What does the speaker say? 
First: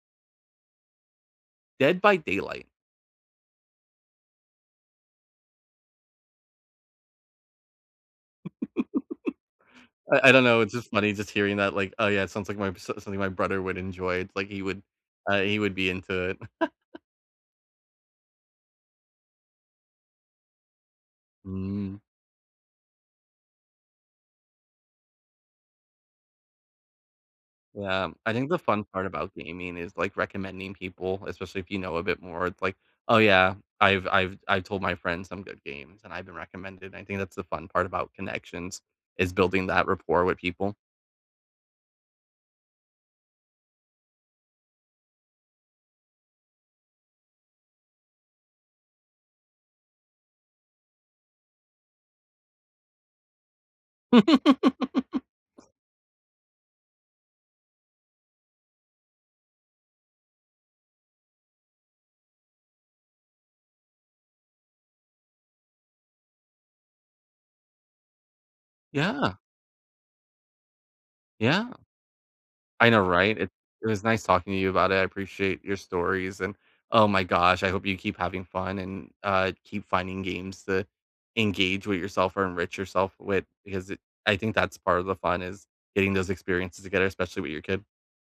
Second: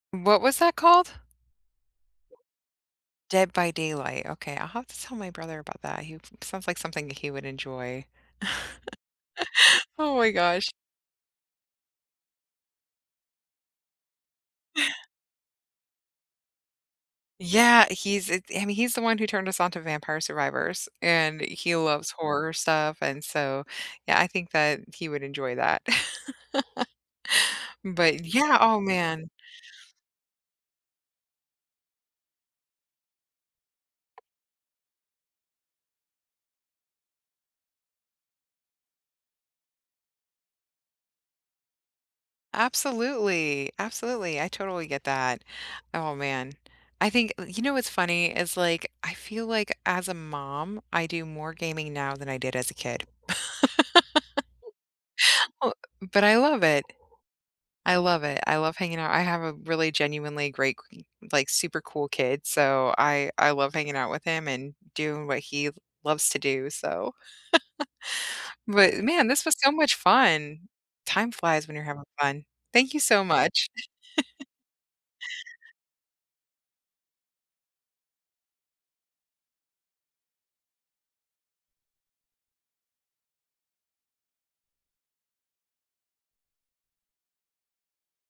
What was that called? Dead by Daylight. Dead by Daylight. Okay. I'll have to tell my brother about that. He sounds like something that he would enjoy. Oh I my I don't know, gosh. it's just funny just hearing that, like, oh, yeah. It sounds like my s something my brother would enjoy. It's like he would, uh, he would be into it. Yeah. He's it I mean, he's the one who turned us on to vampire survivors, and he Mm. loves horror stuff and so, yeah, I think that he would enjoy that. Yeah. But I think yeah, the oh, fun part man. about gaming is, like, recommending people, especially if you know a bit more. It's like, oh, yeah. I've I've I've told my friends some good games, and I've been recommended and I think that's the fun part about connections, is building that rapport with people. Absolutely, absolutely, I totally get that. Oh, man, I think uh, you know what's funny? It's like, I feel like as a mom, I do more gaming now than I did as a kid. B but I love it. I love it. I love hanging out. I have a really genuinely great k like, super cool kid, so I I love hanging out with him and doing what he loves to do, so But, man, Yeah. this was so much fun. Time flies Yeah. when you're having fun. I Thank know, you so right? It much. it was nice talking to you about it. I appreciate your stories, and oh my gosh, I hope you keep having fun and, uh, keep finding games to engage with yourself or enrich yourself with because it I think that's part of the fun, is getting those experiences together, especially with your kid.